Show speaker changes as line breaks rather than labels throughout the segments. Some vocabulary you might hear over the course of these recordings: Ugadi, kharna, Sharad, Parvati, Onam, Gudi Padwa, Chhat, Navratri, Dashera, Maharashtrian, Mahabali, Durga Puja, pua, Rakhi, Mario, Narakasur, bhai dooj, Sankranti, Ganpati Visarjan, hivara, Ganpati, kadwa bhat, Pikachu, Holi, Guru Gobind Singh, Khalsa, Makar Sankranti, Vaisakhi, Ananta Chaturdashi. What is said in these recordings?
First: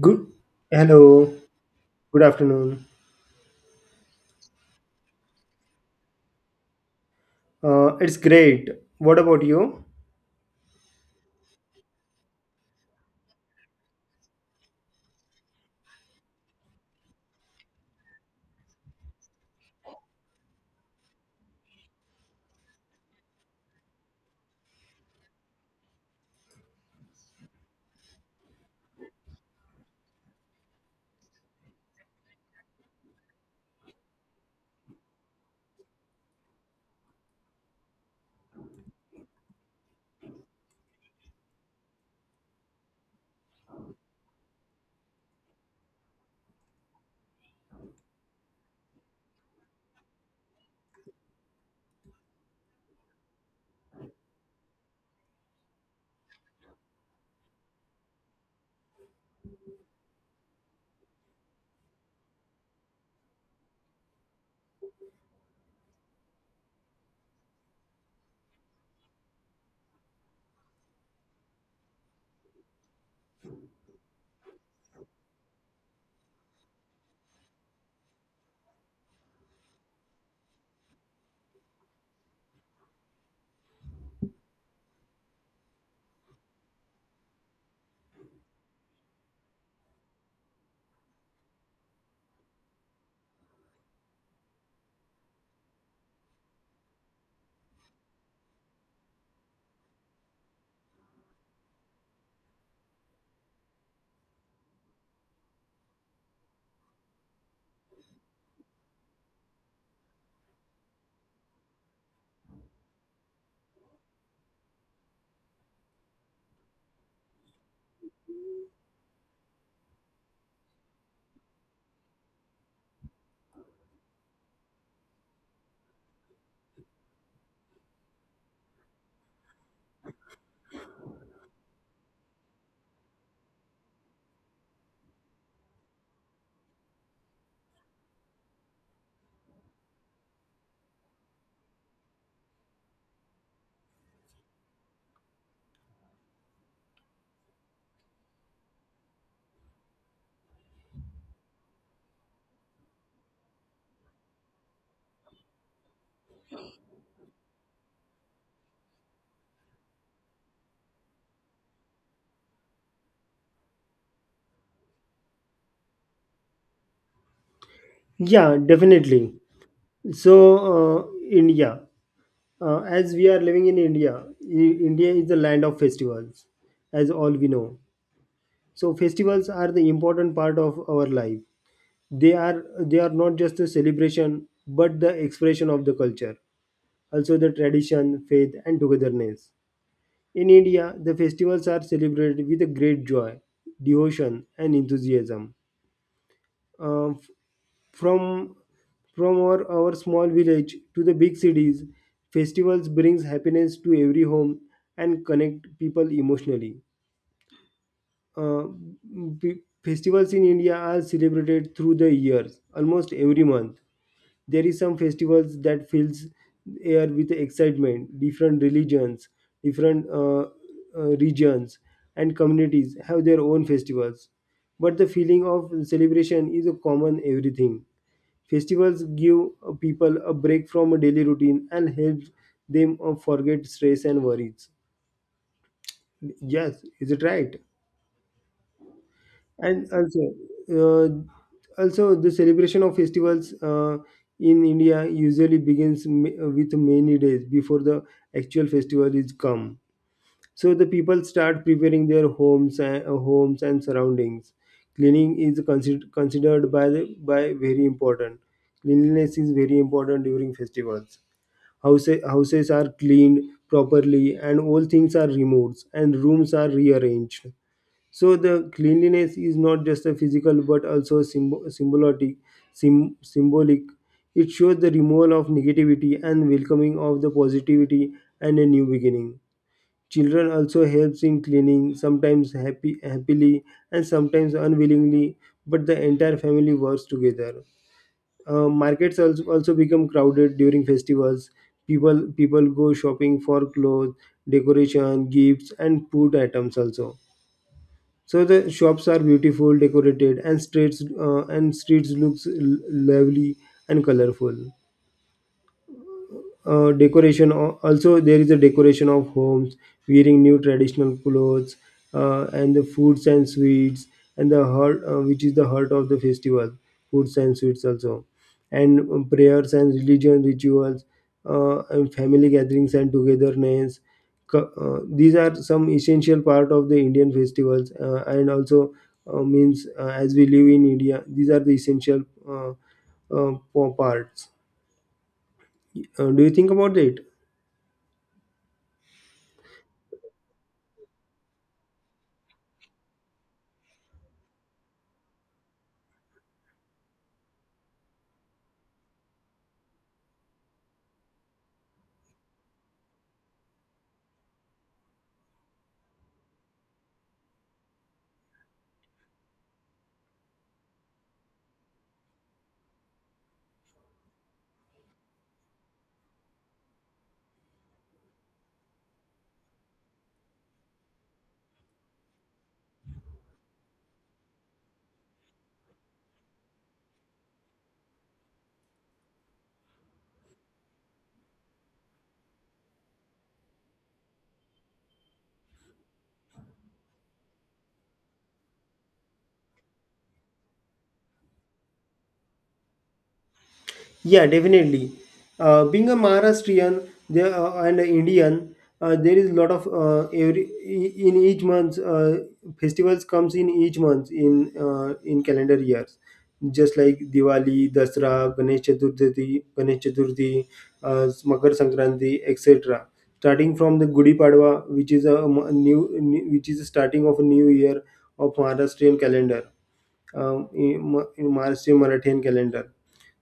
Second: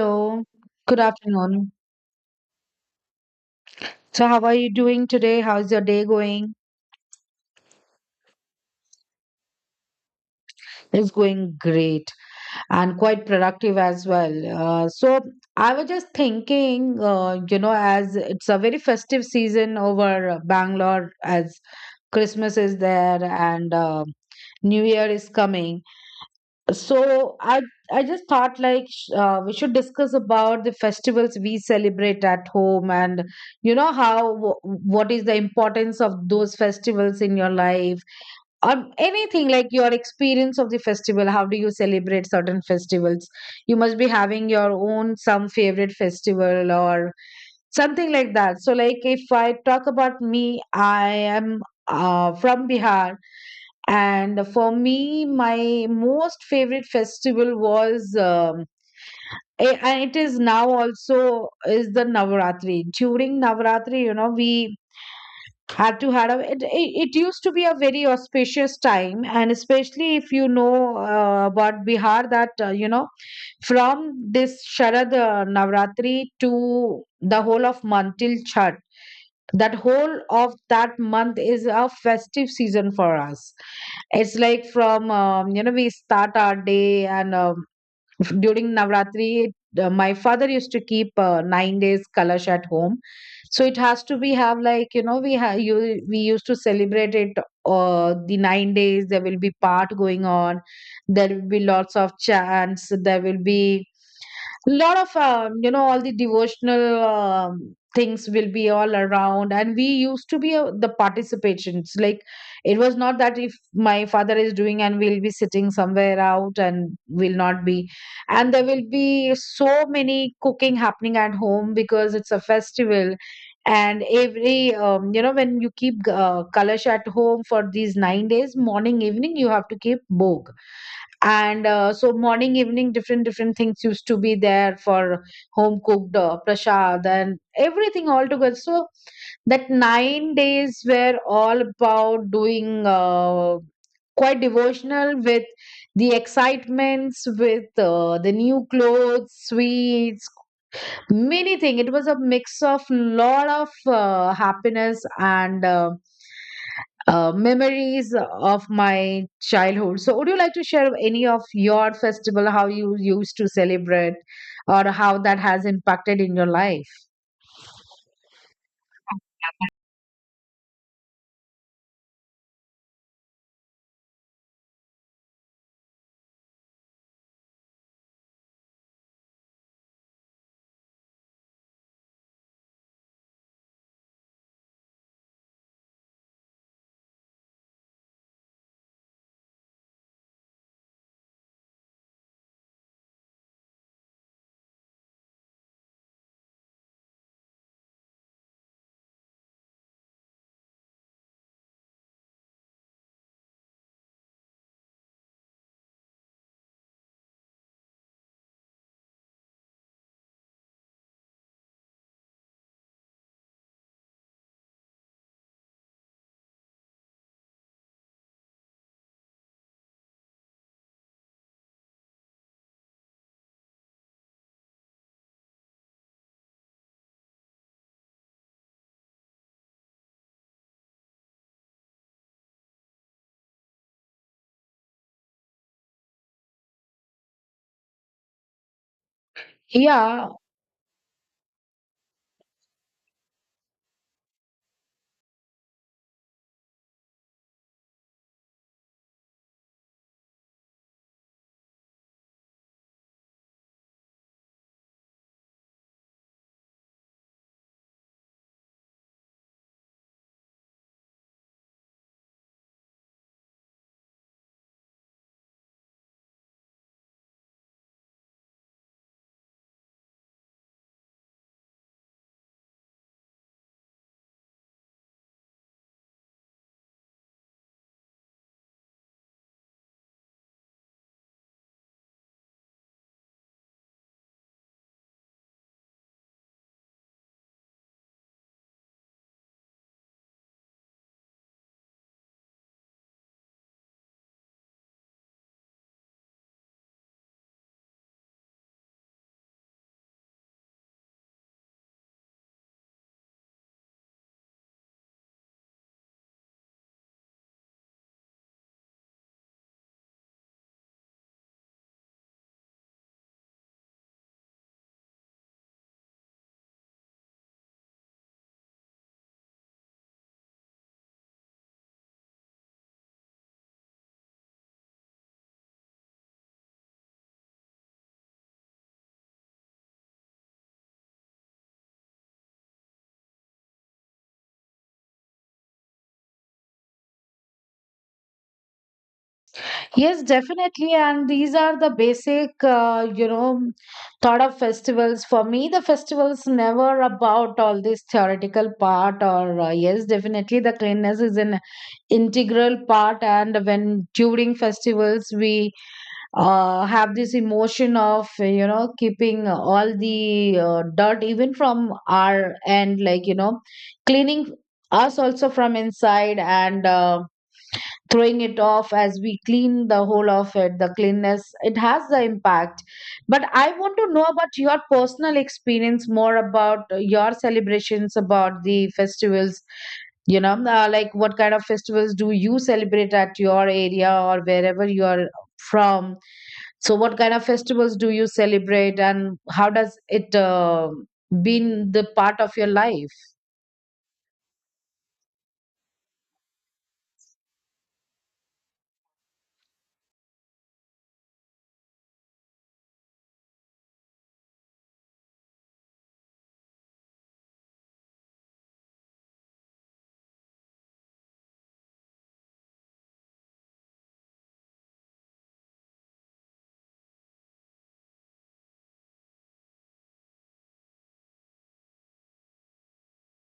Good.
good
Hello.
afternoon.
Good afternoon.
So, how are you doing today? How's your day going?
It's great. What about you?
It's going great and quite productive as well. I was just thinking, as it's a very festive season over Bangalore, as Christmas is there, and New Year is coming. So I just thought, like, we should discuss about the festivals we celebrate at home, and you know what is the importance of those festivals in your life, or anything like your experience of the festival, how do you celebrate certain festivals. You must be having your own some favorite festival or something like that. So, like, if I talk about me, I am from Bihar, and for me, my most favorite festival was, and it is now also, is the Navaratri. During Navaratri, you know, we had to had a it used to be a very auspicious time, and especially if you know about Bihar, that from this Sharad Navaratri to the whole of month till Chhat, that whole of that month is a festive season for us. It's like from, you know, we start our day, and during Navratri, my father used to keep 9 days kalash at home. So it has to be have, like, you know, we have you we used to celebrate it. The 9 days, there will be part going on, there will be lots of chants, there will be lot of all the devotional things will be all around, and we used to be the participations. Like, it was not that if my father is doing and we'll be sitting somewhere out and will not be. And there will be so many cooking happening at home because it's a festival. And every when you keep kalash at home for these 9 days, morning evening, you have to keep bhog, and so morning evening different different things used to be there for home cooked prasad and everything all together. So that 9 days were all about doing, quite devotional, with the excitements, with the new clothes, sweets, many thing. It was a mix of lot of happiness and memories of my childhood. So would you like to share any of your festival, how you used to celebrate or how that has impacted in your life?
Yeah, definitely. So, India, as we are living in India, India is the land of festivals, as all we know. So, festivals are the important part of our life. They are they are not just a celebration, but the expression of the culture, also the tradition, faith, and togetherness. In India, the festivals are celebrated with a great joy, devotion, and enthusiasm. Uh, f- from from our small village to the big cities, festivals brings happiness to every home and connect people emotionally. uh, pe- Festivals in India are celebrated through the years, almost every month. There is some festivals that fills air with excitement. Different religions, different regions, and communities have their own festivals, but the feeling of celebration is a common everything. Festivals give people a break from a daily routine and help them forget stress and worries. Yes, is it right? And
Yeah.
also, the celebration of festivals in India usually begins with many days before the actual festival is come. So the people start preparing their homes and surroundings. Cleaning is considered considered by the, by very important. Cleanliness is very important during festivals. Houses are cleaned properly and all things are removed and rooms are rearranged so the cleanliness is not just a physical but also symbolic. It shows the removal of negativity and welcoming of the positivity and a new beginning. Children also helps in cleaning, sometimes happily and sometimes unwillingly, but the entire family works together. Markets also become crowded during festivals. People go shopping for clothes, decoration, gifts, and food items also, so the shops are beautiful, decorated, and streets looks lovely and colorful. Also there is a decoration of homes, wearing new traditional clothes, and the foods and sweets, and the heart which is the heart of the festival, foods and sweets also, and prayers and religion rituals, and family gatherings and togetherness. These are some essential part of the Indian festivals, and also, means as we live in India these are the essential uh, uh, parts. Do you think about it?
Yes, definitely. And these are the basic, thought of festivals. For me, the festivals never about all this theoretical part, or yes, definitely the cleanliness is an integral part. And when during festivals, we have this emotion of, you know, keeping all the dirt, even from our end, like, you know, cleaning us also from inside, and, throwing it off. As we clean the whole of it, the cleanness, it has the impact. But I want to know about your personal experience, more about your celebrations, about the festivals. You know, like, what kind of festivals do you celebrate at your area or wherever you are from? So what kind of festivals do you celebrate, and how does it been the part of your life?
Yeah, definitely. Being a Maharashtrian there, and an Indian, there is a lot of in each month festivals comes in each month in calendar years, just like Diwali, Dasra, Ganesh Chaturthi, Makar Sankranti, etc. Starting from the Gudi Padwa, which is a new which is the starting of a new year of Maharashtrian calendar, in Maharashtrian Marathian calendar.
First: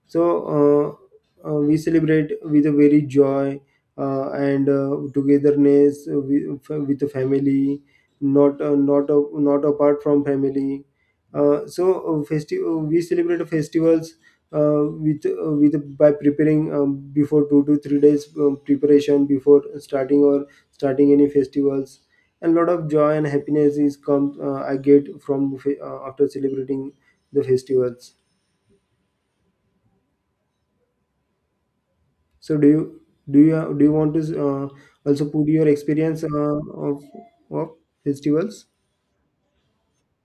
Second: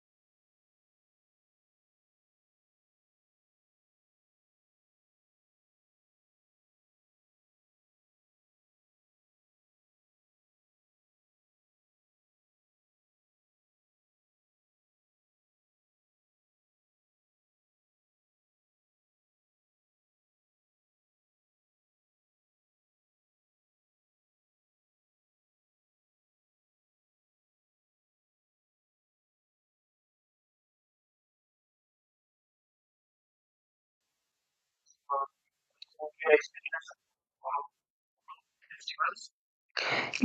So we celebrate with a very joy and togetherness, with the family, not apart from family. We celebrate festivals with, by preparing before 2 to 3 days preparation before starting any festivals. And lot of joy and happiness is come, I get from after celebrating the festivals. So do you want to uh, also put your experience of of festivals?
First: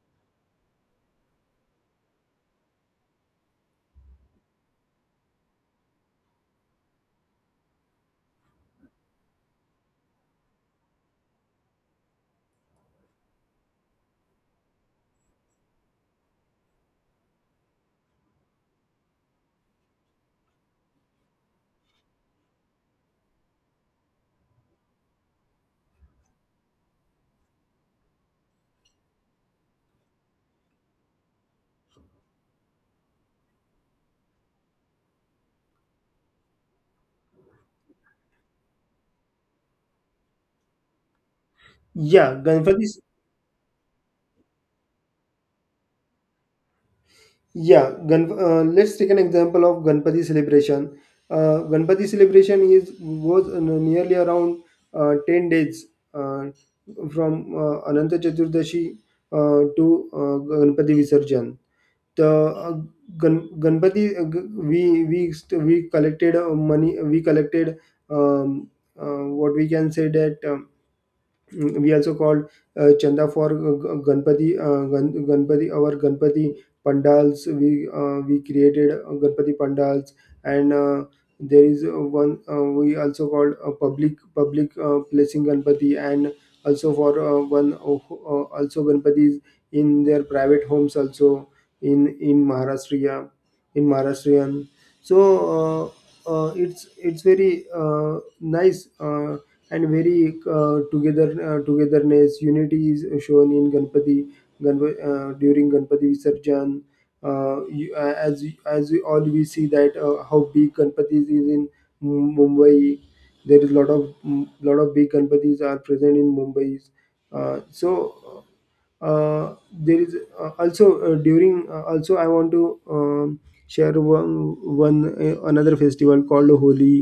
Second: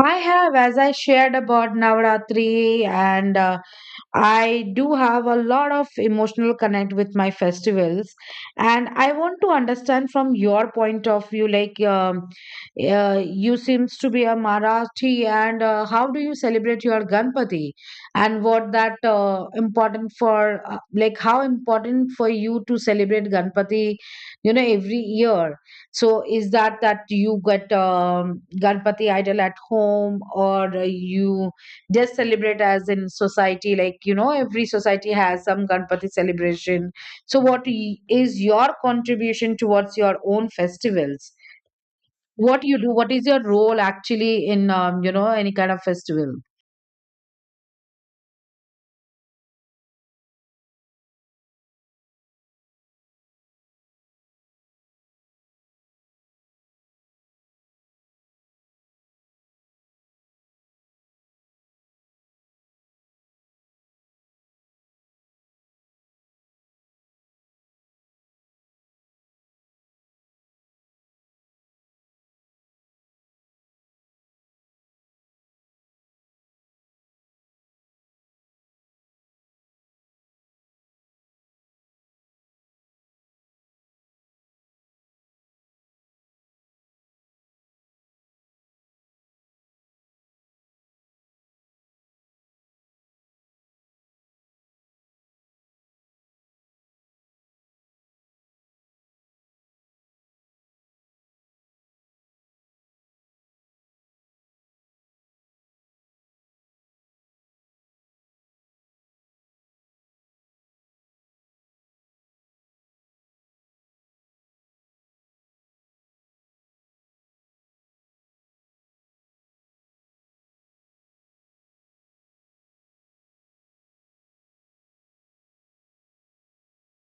I have, as I shared about Navaratri, and I do have a lot of emotional connect with my festivals. And I want to understand from your point of view, like, you seems to be a Marathi, and how do you celebrate your Ganpati, and what that important for, like, how important for you to celebrate Ganpati, you know, every year. So is that you get Ganpati idol at home, or you just celebrate as in society? Like, every society has some Ganpati celebration. So what is your contribution towards your own festivals?
Yeah,
What you do?
Ganpati's.
What is your role actually in any kind of festival?
Yeah, let's take an example of Ganpati celebration. Ganpati celebration is goes nearly around 10 days, uh, from Ananta Chaturdashi to Ganpati Visarjan. The Ganpati, we collected money. We collected, um, what we can say that. We also called chanda for ganpati. Our ganpati pandals we created ganpati pandals, and there is one, we also called a public placing ganpati, and also for one also ganpatis in their private homes also, in Maharashtra, in Maharashtrian. So uh, it's very uh, nice and very togetherness, unity is shown in ganpati. During ganpati visarjan, uh, you, uh, as as we all we see that how big Ganpatis is in Mumbai. There is lot of, lot of big ganpatis are present in Mumbai. uh, so uh, there is also during also I want to, um, share one one another festival called Holi,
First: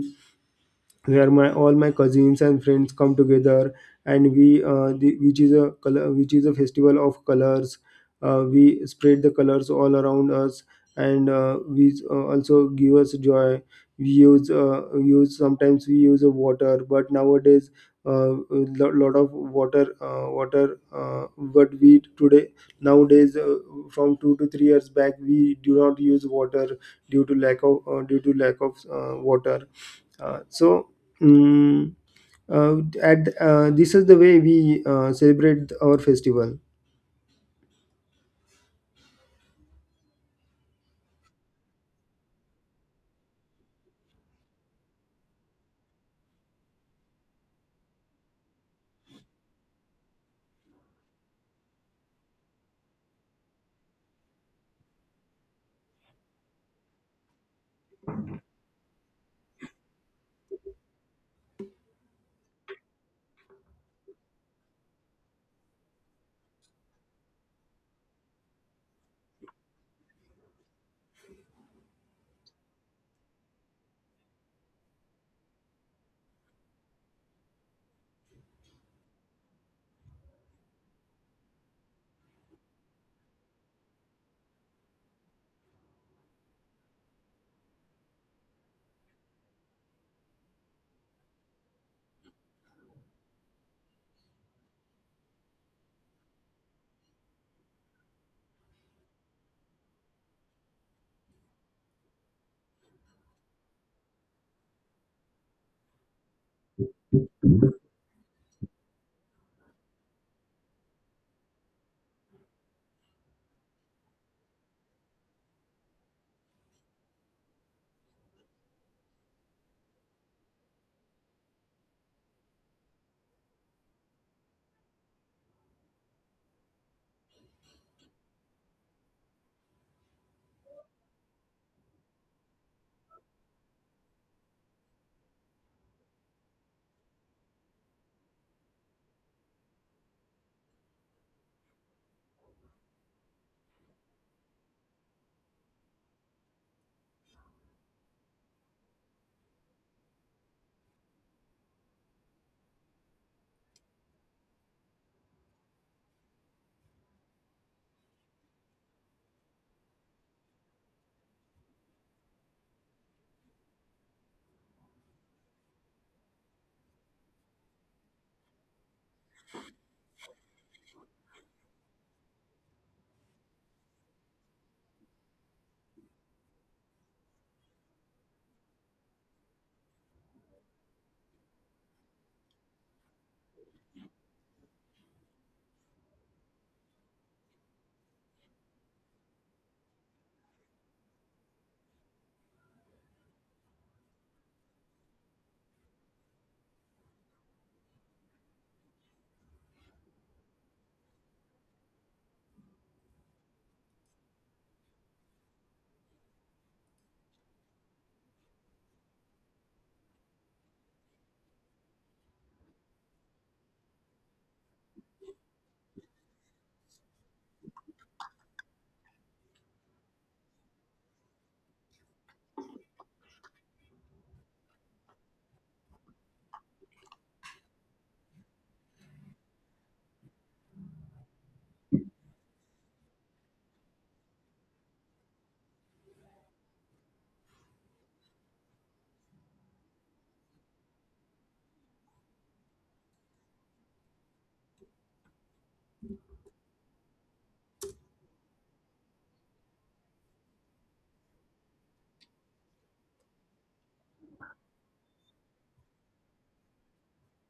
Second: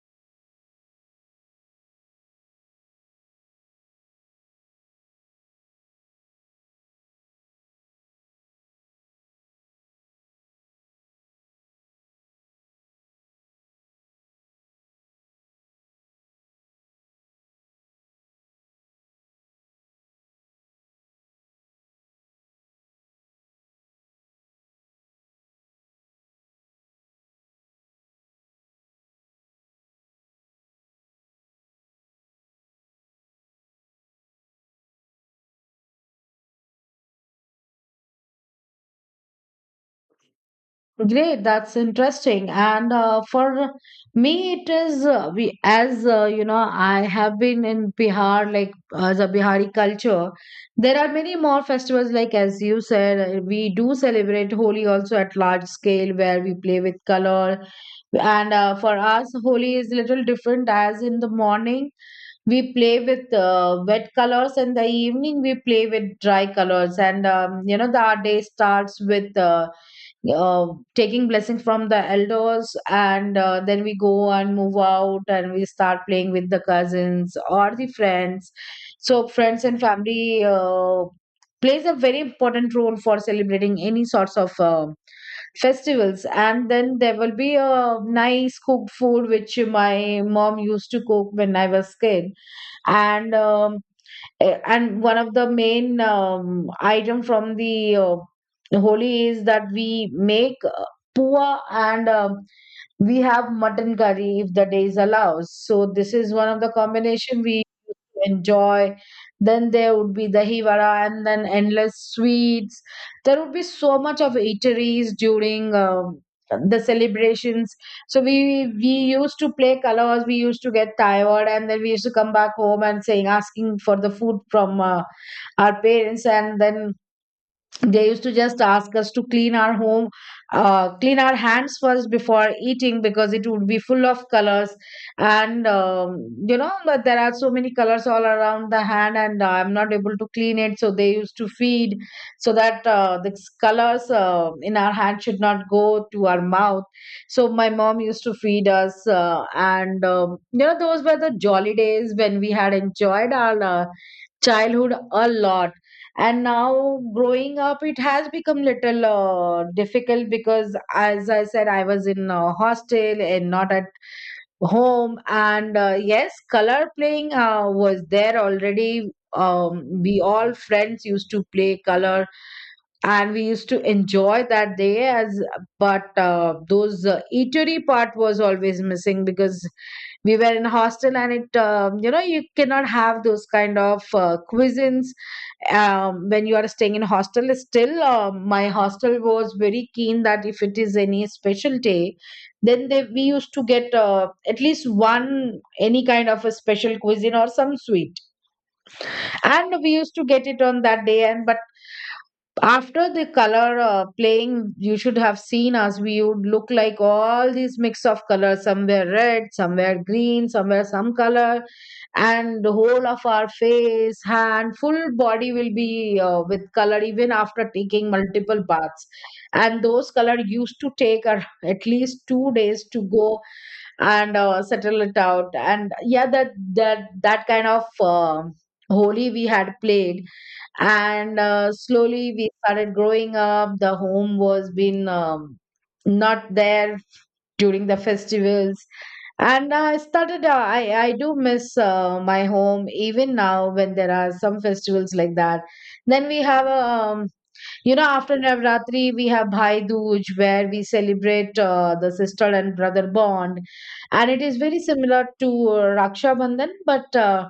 where my all my cousins and friends come together, and which is a color, which is a festival of colors. We spread the colors all around us, and we also give us joy. We use use Sometimes we use a water, but nowadays a lo- lot of water water but we today nowadays, from 2 to 3 years back we do not use water due to lack of due to lack of water. So mm uh, at This is the way we celebrate our festival.
Great, that's interesting. And for me, it is, we as, I have been in Bihar, like as a Bihari culture. There are many more festivals. Like as you said, we do celebrate Holi also at large scale, where we play with color. And for us, Holi is little different. As in the morning, we play with wet colors, and the evening we play with dry colors. And our day starts with. Uh, taking blessings from the elders, and then we go and move out, and we start playing with the cousins or the friends. So friends and family plays a very important role for celebrating any sorts of festivals. And then there will be a nice cooked food, which my mom used to cook when I was kid. And and one of the main item from the Holi is that we make pua, and we have mutton curry if the days allows. So this is one of the combination we enjoy. Then there would be the hivara and then endless sweets. There would be so much of eateries during the celebrations. So we used to play colors. We used to get tired, and then we used to come back home and saying asking for the food from our parents, and then they used to just ask us to clean our home, clean our hands first before eating, because it would be full of colors. And but there are so many colors all around the hand, and I'm not able to clean it, so they used to feed, so that the colors in our hand should not go to our mouth. So my mom used to feed us, and those were the jolly days when we had enjoyed our childhood a lot. And now, growing up, it has become little difficult, because as I said, I was in a hostel and not at home. And yes, color playing was there already. We all friends used to play color, and we used to enjoy that day as. But those eatery part was always missing, because we were in hostel, and it, you cannot have those kind of cuisines when you are staying in hostel. Still my hostel was very keen that if it is any special day, then they, we used to get at least one any kind of a special cuisine or some sweet, and we used to get it on that day. And but after the color playing, you should have seen us. We would look like all these mix of colors, somewhere red, somewhere green, somewhere some color. And the whole of our face, hand, full body, will be with color even after taking multiple baths. And those color used to take at least 2 days to go and settle it out. And yeah, that kind of holy we had played. And slowly we started growing up, the home was been not there during the festivals. And I started I do miss my home even now when there are some festivals like that. Then we have after Navratri we have Bhai Dooj, where we celebrate the sister and brother bond, and it is very similar to Raksha Bandhan, but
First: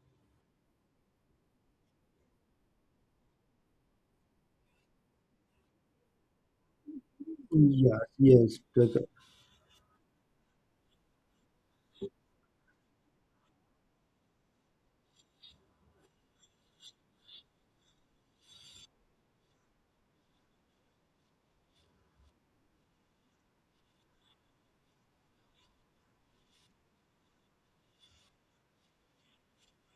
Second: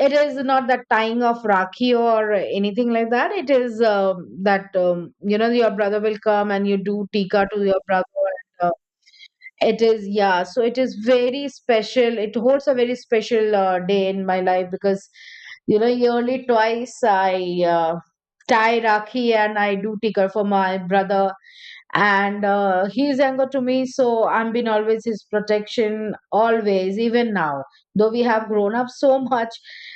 it is not that tying of Rakhi or anything like that. It is that, your brother will come and you do Tika to your
Yeah.
brother.
Yes.
And,
Okay.
it is, yeah. So it is very special. It holds a very special day in my life, because, yearly twice I tie Rakhi and I do Tika for my brother. And he's younger to me, so I've been always his protection, always, even now, though we have grown up so much.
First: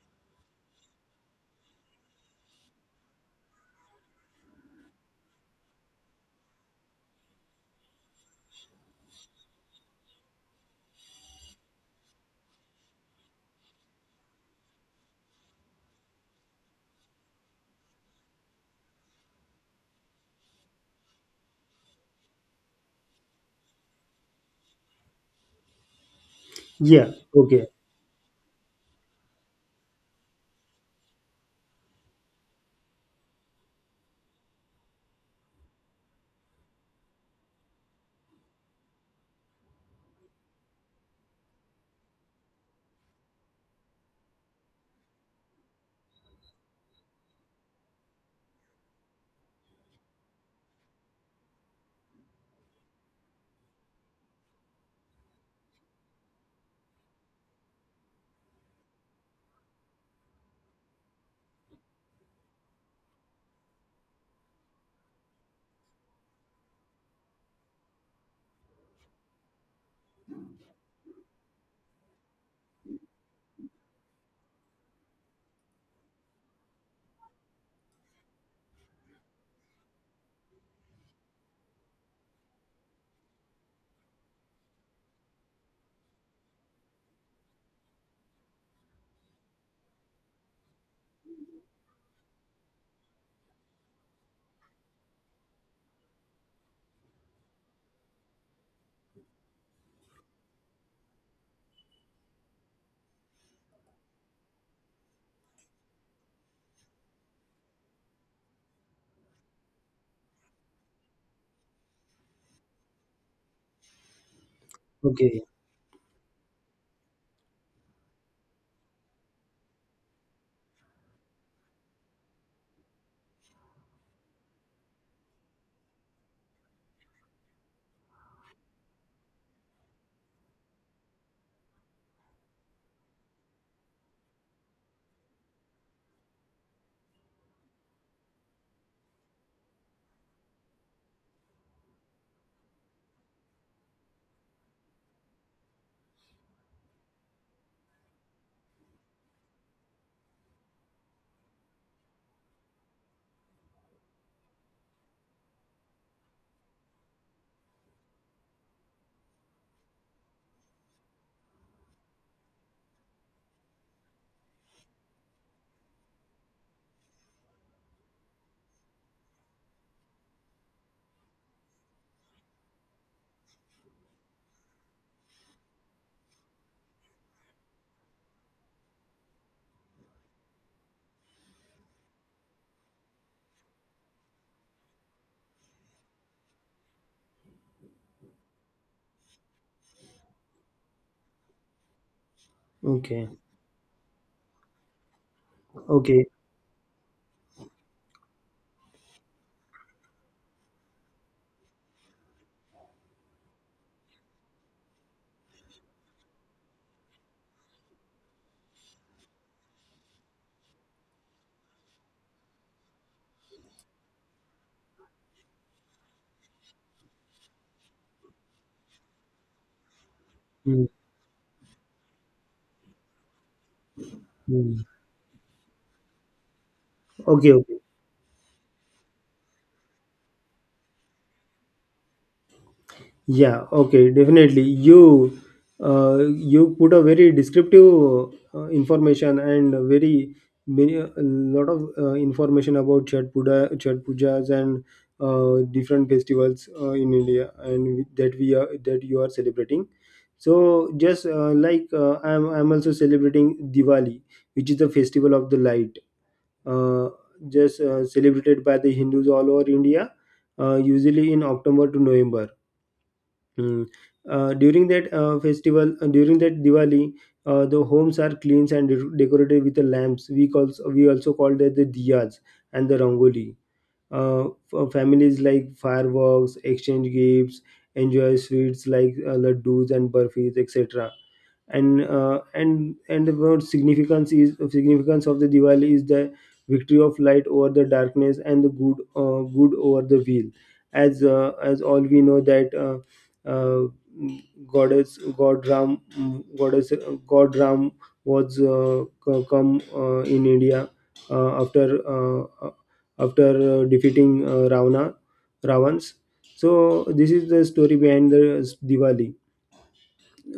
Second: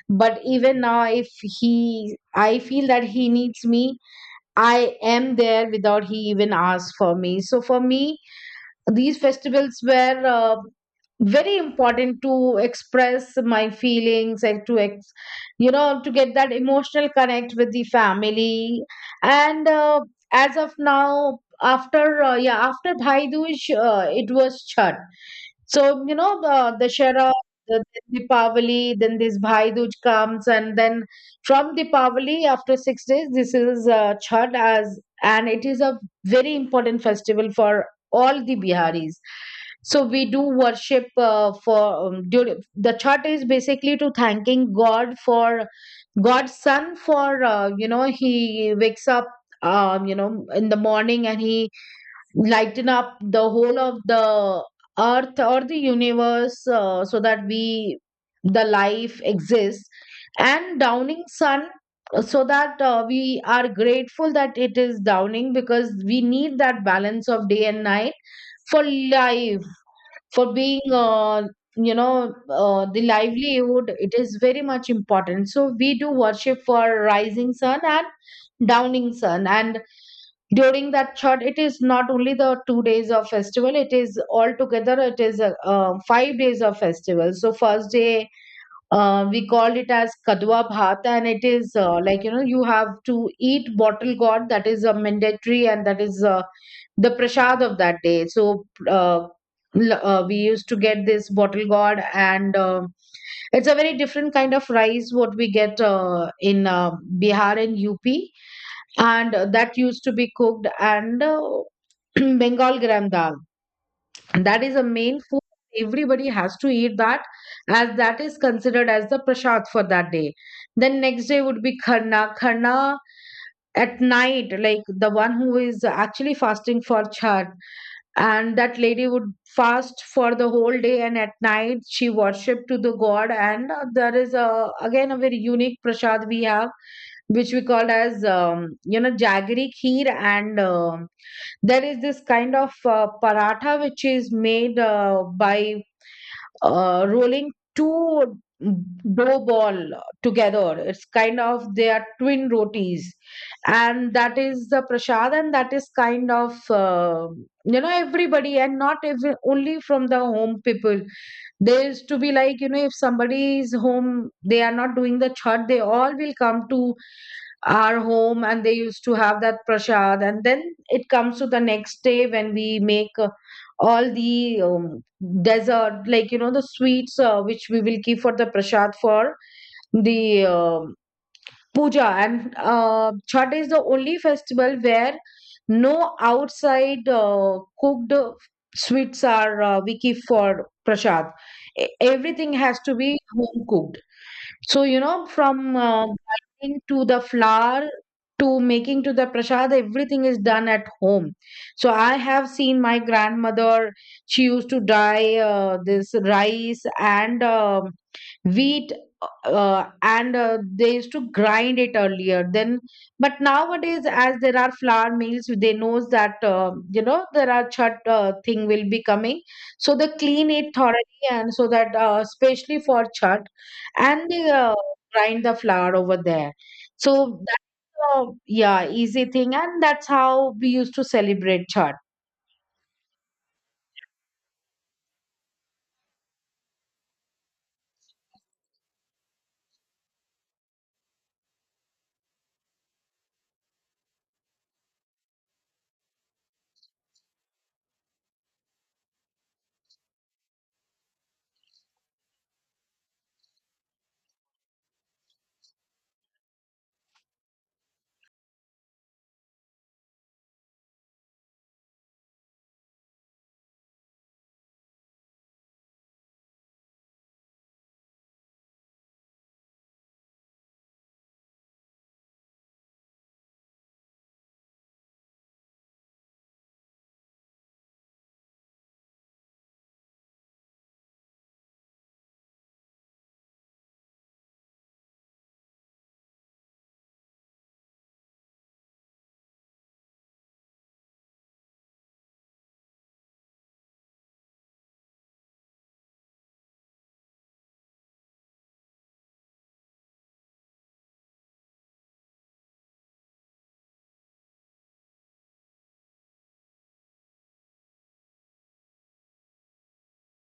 But even now, if he I feel that he needs me, I am there without he even asks for me. So for me, these festivals were very important to express my feelings, and you know, to get that emotional connect with the family. And as of now, after yeah, after Bhai Dooj, it was chat. So, you know, the
Yeah.
Dashera,
Okay.
the then Deepavali, then this Bhai Dooj comes, and then from Deepavali, after 6 days, this is Chhat as, and it is a very important festival for all the Biharis. So we do worship for during, the Chhat is basically to thanking God for God's son for he wakes up in the morning and he lighten up the whole of the earth or the universe, so that we the life exists and downing sun, so that we are grateful that it is downing because we need that balance of day and night for life, for being you know the livelihood. It is very much important, so we do worship for rising sun and downing sun. And during that third, it is not only the 2 days of festival, it is altogether, it is 5 days of festival. So first day we called it as kadwa bhat, and it is like you know you have to eat bottle god. That is a mandatory, and that is the prasad of that day. So uh, we used to get this bottle gourd, and it's a very different kind of rice what we get in bihar and up. And that used to be cooked, and Bengal gram dal. That is a main food.
Okay.
Everybody has to eat that, as that is considered as the prasad for that day. Then next day would be kharna. Kharna at night, like the one who is actually fasting for Chhat, and that lady would fast for the whole day, and at night she worshipped to the god. And there is a again a very unique prasad we have, which we call as jaggery kheer. And. There is this kind of paratha which is made by rolling two dough ball together. It's kind of they are twin rotis, and that is the prasad, and that is kind of everybody, and not even only from the home people. There is to be like, you know, if somebody is home they are not doing the chhat, they all will come to our home and they used to have that prasad. And then it comes to the next day when we make all the dessert, like you know, the sweets which we will keep for the prasad for the puja. And chhat is the only festival where no outside cooked sweets are, we keep for prasad. E- everything has to be
Okay.
home cooked. So, you know, from
Okay.
grinding to the flour to making to the prasad, everything is done at home. So I have seen my grandmother, she used to dry this rice and wheat. And They used to grind it earlier then, but nowadays as there are flour mills, they knows that, you know, there are chat thing will be coming, so they clean it
Mm,
thoroughly and so that especially for chat. And they
mm.
grind the flour over there. So
Okay. Okay.
that's yeah, easy thing, and that's how we used to celebrate chat.
Yeah, okay, definitely. You put a very descriptive information, and a very many, a lot of information about Chhat Puja, Chhat Pujas, and different festivals in India, and that we are that you are celebrating. So just I'm also celebrating Diwali, which is the festival of the light. Uh, just celebrated by the Hindus all over India, usually in October to November. Mm. During that Diwali, the homes are cleansed and decorated with the lamps. We also call that the diyas and the rangoli. Families like fireworks, exchange gifts, enjoy sweets like laddus and burfis, etc. And the word significance is, significance of the Diwali is the victory of light over the darkness and the good good over the evil. As as all we know that goddess God Ram goddess God Ram was come in India uh, after uh, uh, after defeating Ravana Ravans. So this is the story behind the Diwali.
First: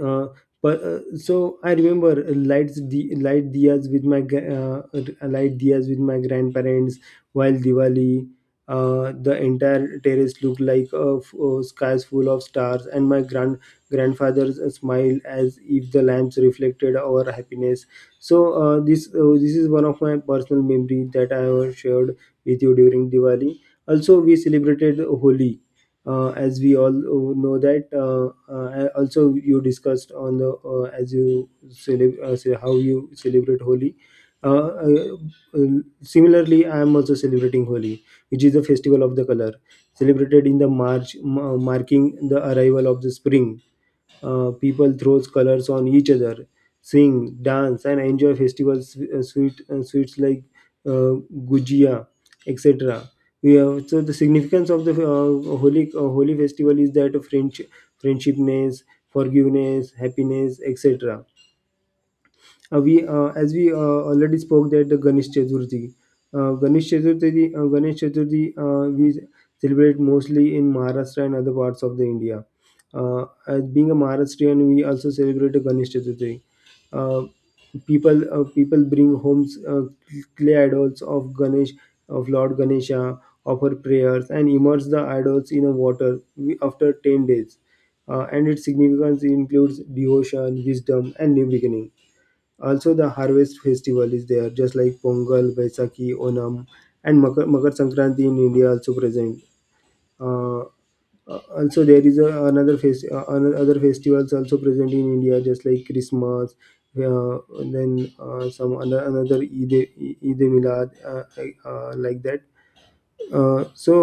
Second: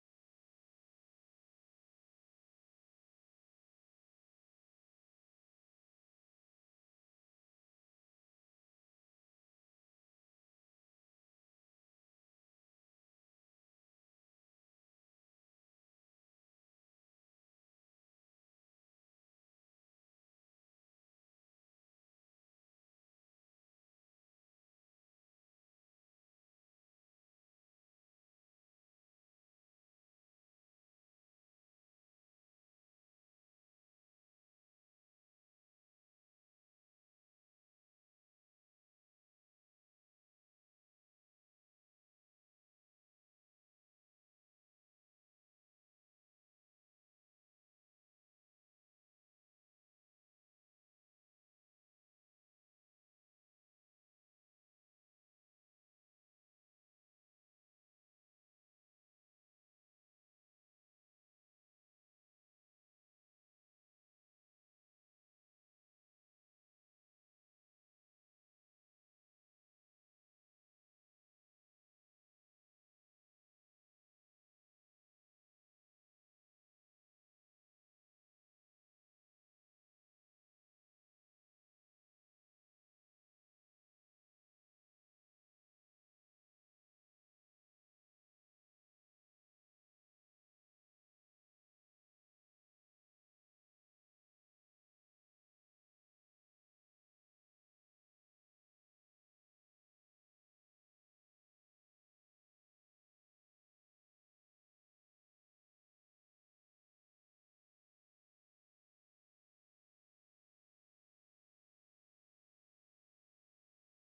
Uh, but so I remember, light diyas with my grandparents while Diwali. The entire terrace looked like a skies full of stars, and my grandfather's smile, as if the lamps reflected our happiness. So this is one of my personal memory that I have shared with you during Diwali. Also, we celebrated Holi, as we all know that also you discussed on the, say how you celebrate Holi. Uh, uh, uh, Similarly, I am also celebrating Holi, which is the festival of the color, celebrated in the March, marking the arrival of the spring. People throws colors on each other, sing, dance, and enjoy festivals, sweets like uh, gujia, etc. We have, so the significance of the holy festival is that of friendship, friendshipness, forgiveness, happiness, etc. We as we Already spoke that the Ganesh Chaturthi, Ganesh Chaturthi, we celebrate mostly in Maharashtra and other parts of the India. As being a Maharashtrian, we also celebrate the Ganesh Chaturthi. Uh, People bring homes clay idols of Ganesh, of Lord Ganesha, of her prayers, and immerse the idols in a water after 10 days. And its significance includes devotion, wisdom, and new beginning. Also, the harvest festival is there, just like Pongal, Vaisakhi, Onam, and Makar Sankranti in India also present. Uh, Also, there is a, other festivals also present in India, just like Christmas. And then Some another Eid, Eid Milad, like that. Uh, so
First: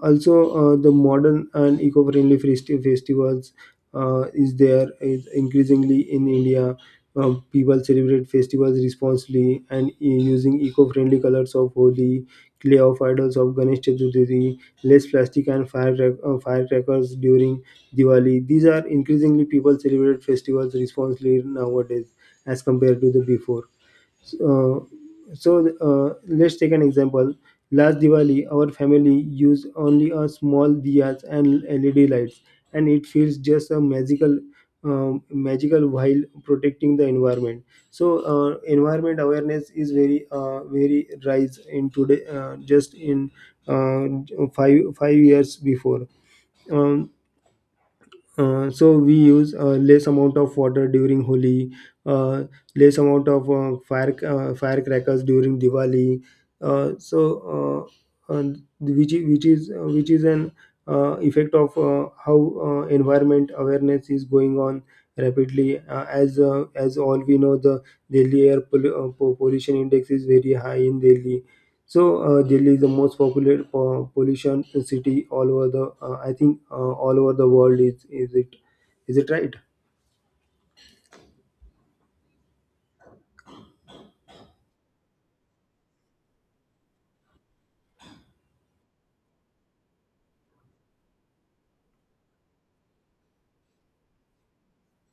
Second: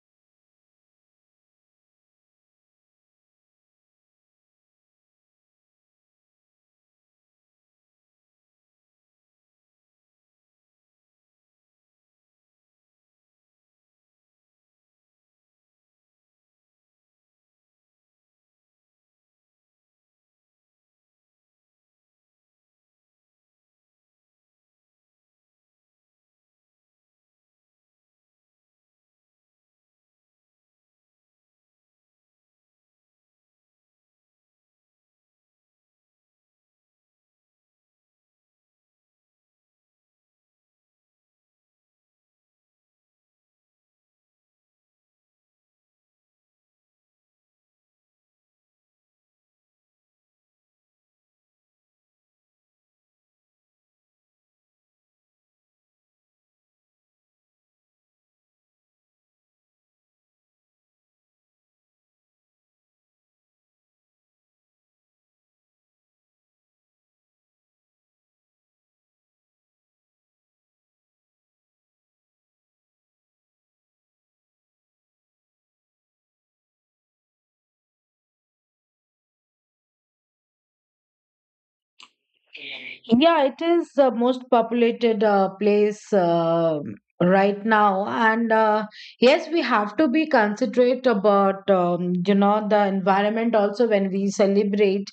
uh, Also the modern and eco-friendly festivals is there is increasingly in India. People celebrate festivals responsibly, and using eco-friendly colors of Holi, clay of idols of Ganesh Chaturthi, less plastic and firecrackers during Diwali. These are increasingly people celebrate festivals responsibly nowadays as compared to the before. So, so uh, let's take an example. Last Diwali, our family used only a small diyas and LED lights, and it feels just a magical, um, magical, while protecting the environment. So uh, environment awareness is very, very rise in today, just in, uh, five years before. Um, so we use less amount of water during Holi, uh, less amount of firecrackers during Diwali. Uh, so and which is an effect of how environment awareness is going on rapidly. As all we know, the Delhi air pollution index is very high in Delhi, so Delhi is the most popular pollution city all over the. I think all over the world. Is is it right?
Yeah, it is the most populated place right now. And yes, we have to be considerate about, the environment also when we celebrate.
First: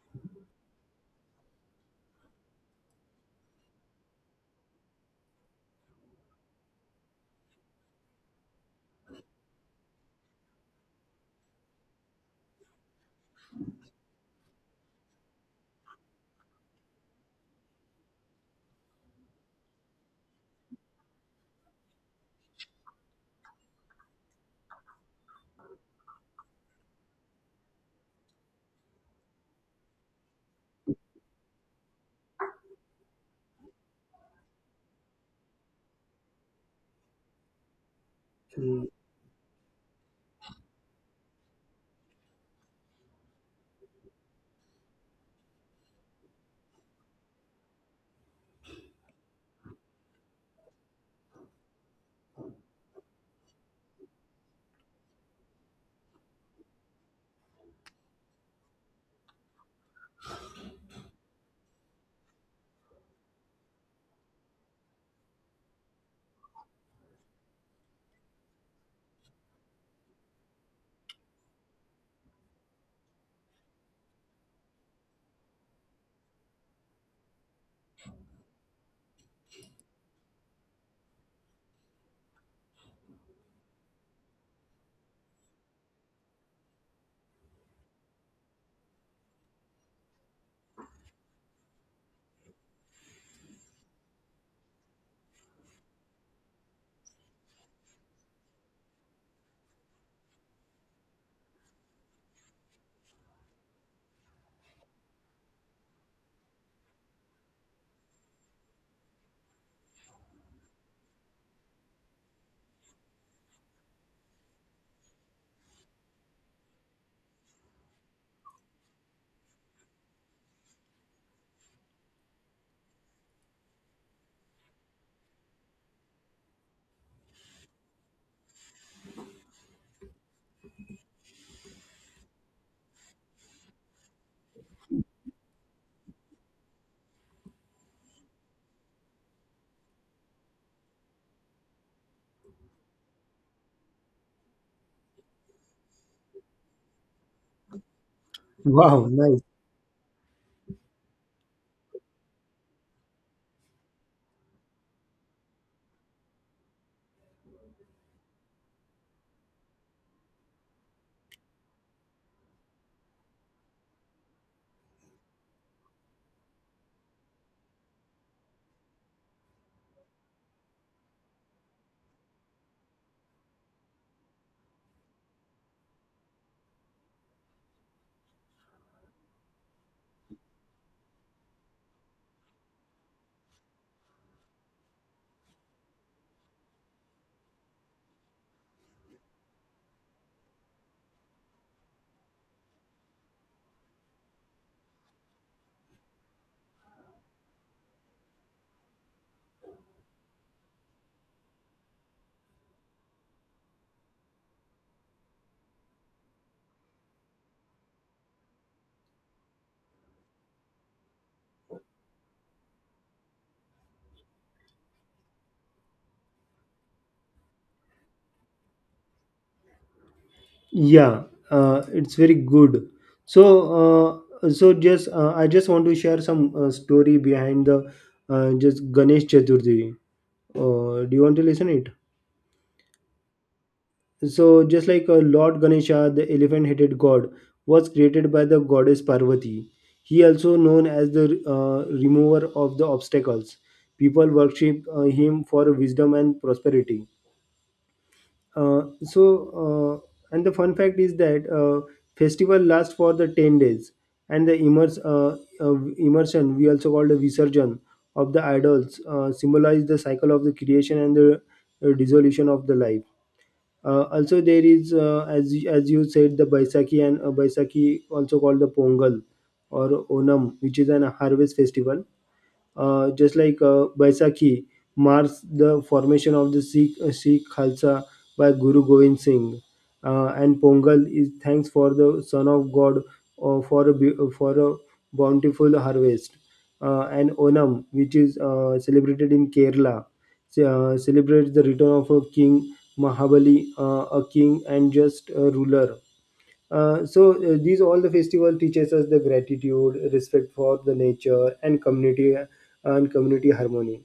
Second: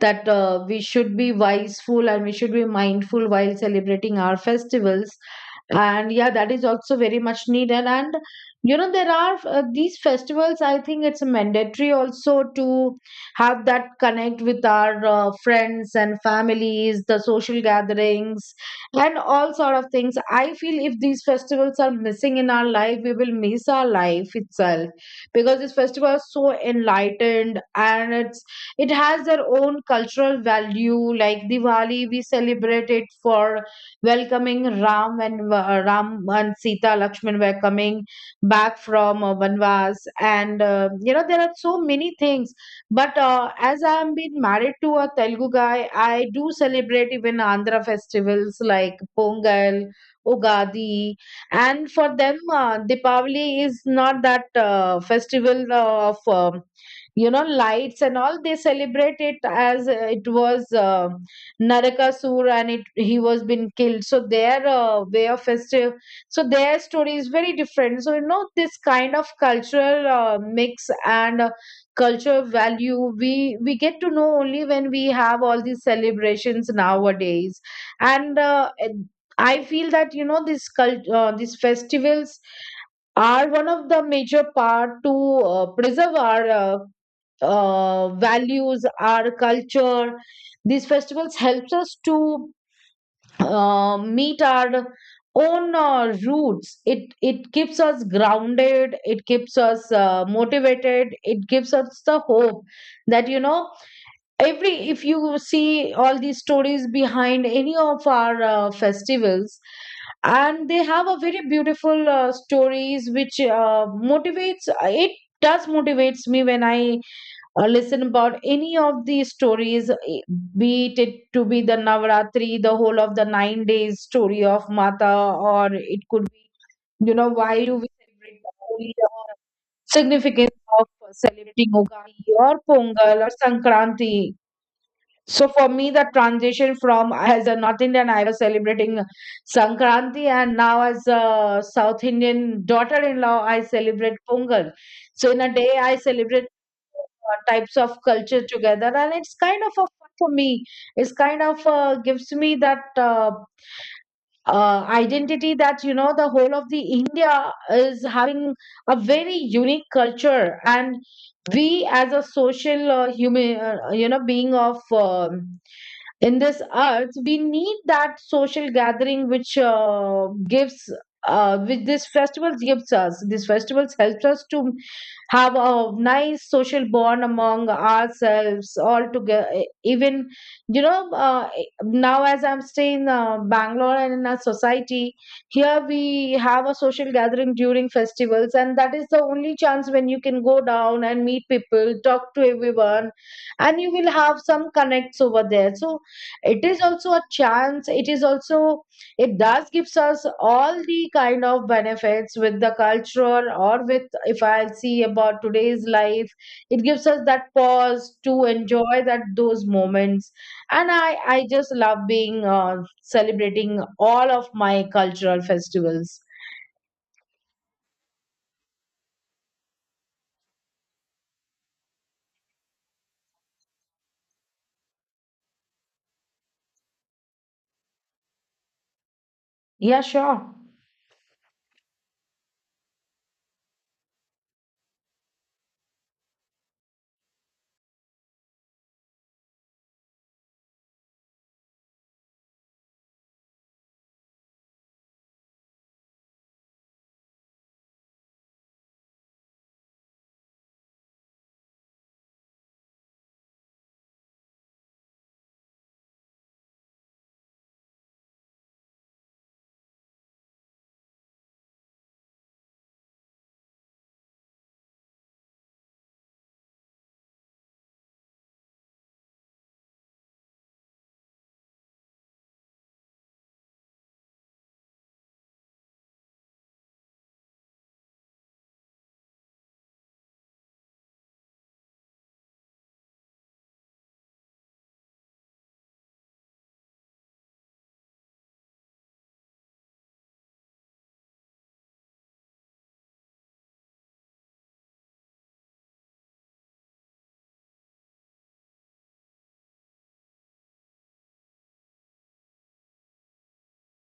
That we should be wiseful and we should be mindful while celebrating our festivals, and yeah, that is also very much needed. And you know, there are these festivals. I think it's mandatory also to have that connect with our friends and families, the social gatherings and all sort of things. I feel if these festivals are missing in our life, we will miss our life itself, because this festival is so enlightened, and it's it has their own cultural value. Like diwali, we celebrate it for welcoming ram and ram and sita lakshman were coming back
Mm.
from vanvas. And you know, there are so many things, but as I am been married to a Telugu guy, I do celebrate even Andhra festivals like Pongal, Ugadi. And for them, Deepavali is not that festival of you know, lights and all. They celebrate it as it was Narakasur, and it he was been killed. So their way of festive, so their story is very different. So you know, this kind of cultural mix and culture value we get to know only when we have all these celebrations nowadays. And I feel that, you know, these festivals are one of the major part to preserve our values, our culture. These festivals helps us to meet our own roots. It keeps us grounded, it keeps us motivated, it gives us the hope, that you know, every if you see all these stories behind any of our festivals, and they have a very beautiful stories which motivates. It does motivates me when I or listen about any of these stories, be it, it to be the Navratri, the whole of the 9 days story of Mata, or it could be, you know, why do we celebrate the Holi, or significance of celebrating Ugadi or Pongal or Sankranti? So for me, the transition from as a North Indian, I was celebrating Sankranti, and now as a South Indian daughter-in-law, I celebrate Pongal. So in a day, I celebrate types of culture together,
Wow,
and it's
nice.
kind of a fun for me. It's kind of gives me that identity that, you know, the whole of the India is having a very unique culture. And we as a social human, being of. In this earth, we need that social gathering which gives which this festivals gives us. These festivals helps us to have a nice social bond among ourselves all together. Even you know, now as I'm staying in bangalore, and in our society here we have a social gathering during festivals, and that is the only chance when you can go down and meet people, talk to everyone, and you will have some connects over there. So it is also a chance, it is also it does gives us all the kind of benefits with the culture. Or with, if I see about today's life, it gives us that pause to enjoy that those moments. And I just love being celebrating all of my cultural festivals.
Yeah, it's very good. So, so just I just want to share some story behind the, just Ganesh Chaturthi.
Yeah, sure.
Do you want to listen it? So, just like Lord Ganesha, the elephant headed god, was created by the goddess Parvati. He also known as the remover of the obstacles. People worship him for wisdom and prosperity. Uh, so, and the fun fact is that festival lasts for the 10 days, and the immersion, we also call the visurgence, of the idols, symbolize the cycle of the creation and the dissolution of the life. Also, there is, as you said, the Baisakhi, and Baisakhi, also called the Pongal or Onam, which is an harvest festival. Just like Baisakhi marks the formation of the Sikh Khalsa by Guru Gobind Singh, and Pongal is thanks for the Son of God for a for a bountiful harvest, and Onam, which is celebrated in Kerala, celebrates the return of a king Mahabali, a king and just ruler. These all the festival teaches us the gratitude, respect for the nature and community, and community harmony,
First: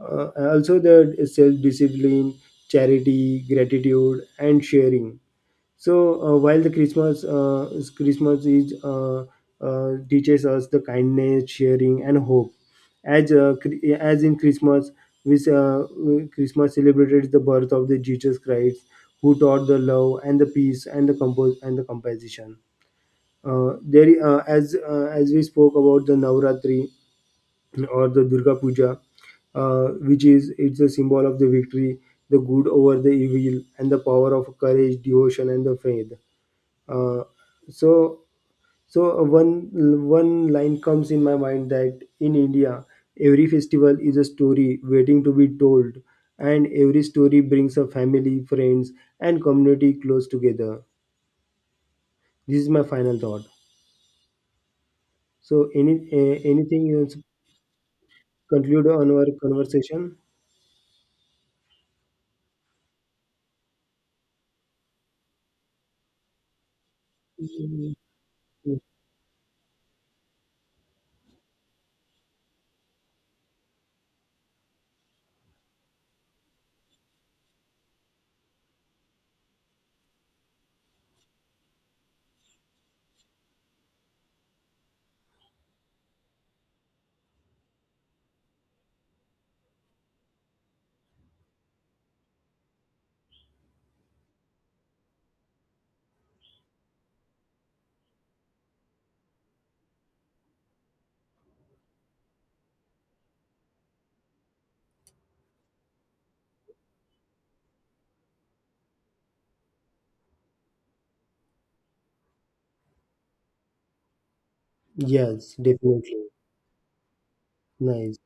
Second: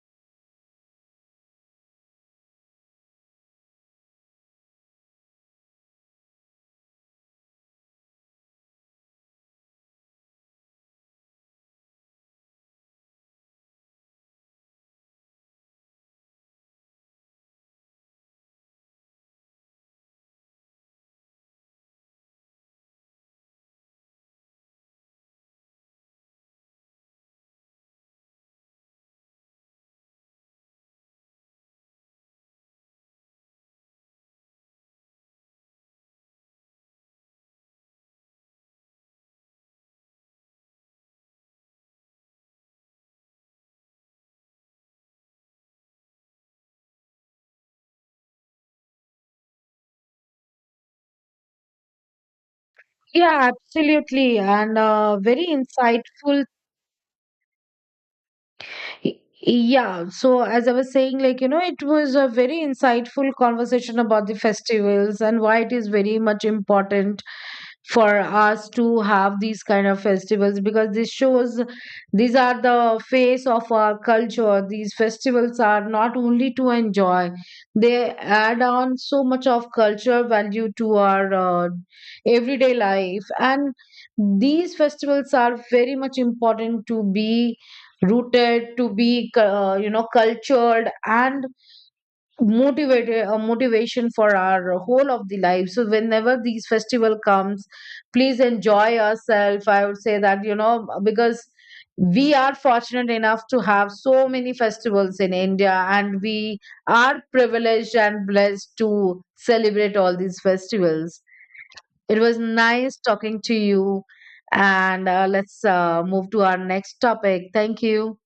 also the self discipline, charity, gratitude, and sharing. So while Christmas is, teaches us the kindness, sharing, and hope, as as in Christmas, which Christmas celebrated the birth of the Jesus Christ, who taught the love and the peace and the compose and the composition. There As as we spoke about the Navratri or the Durga Puja, which is it's a symbol of the victory, the good over the evil, and the power of courage, devotion, and the faith. Uh, so so one one line comes in my mind, that in India every festival is a story waiting to be told, and every story brings a family, friends, and community close together. This is my final thought.
Yeah, absolutely, and very
So
insightful.
anything you conclude on our
Yeah,
conversation?
so as I was saying, like, you know, it was a very insightful conversation about the festivals and why it is very much important for us to have these kind of festivals, because this shows these are the face of our culture. These festivals are not only to enjoy, they add on so much of culture value to our everyday life. And these festivals are very much important to be rooted, to be you know, cultured and motivated, a motivation for our whole of the life. So whenever these festival comes, please enjoy yourself, I would say that, you know, because we are fortunate enough to have so many festivals in india, and we are privileged and blessed to celebrate all these festivals. It was nice talking to you, and
Yes,
let's
definitely.
move to our next topic. Thank
Nice.
you.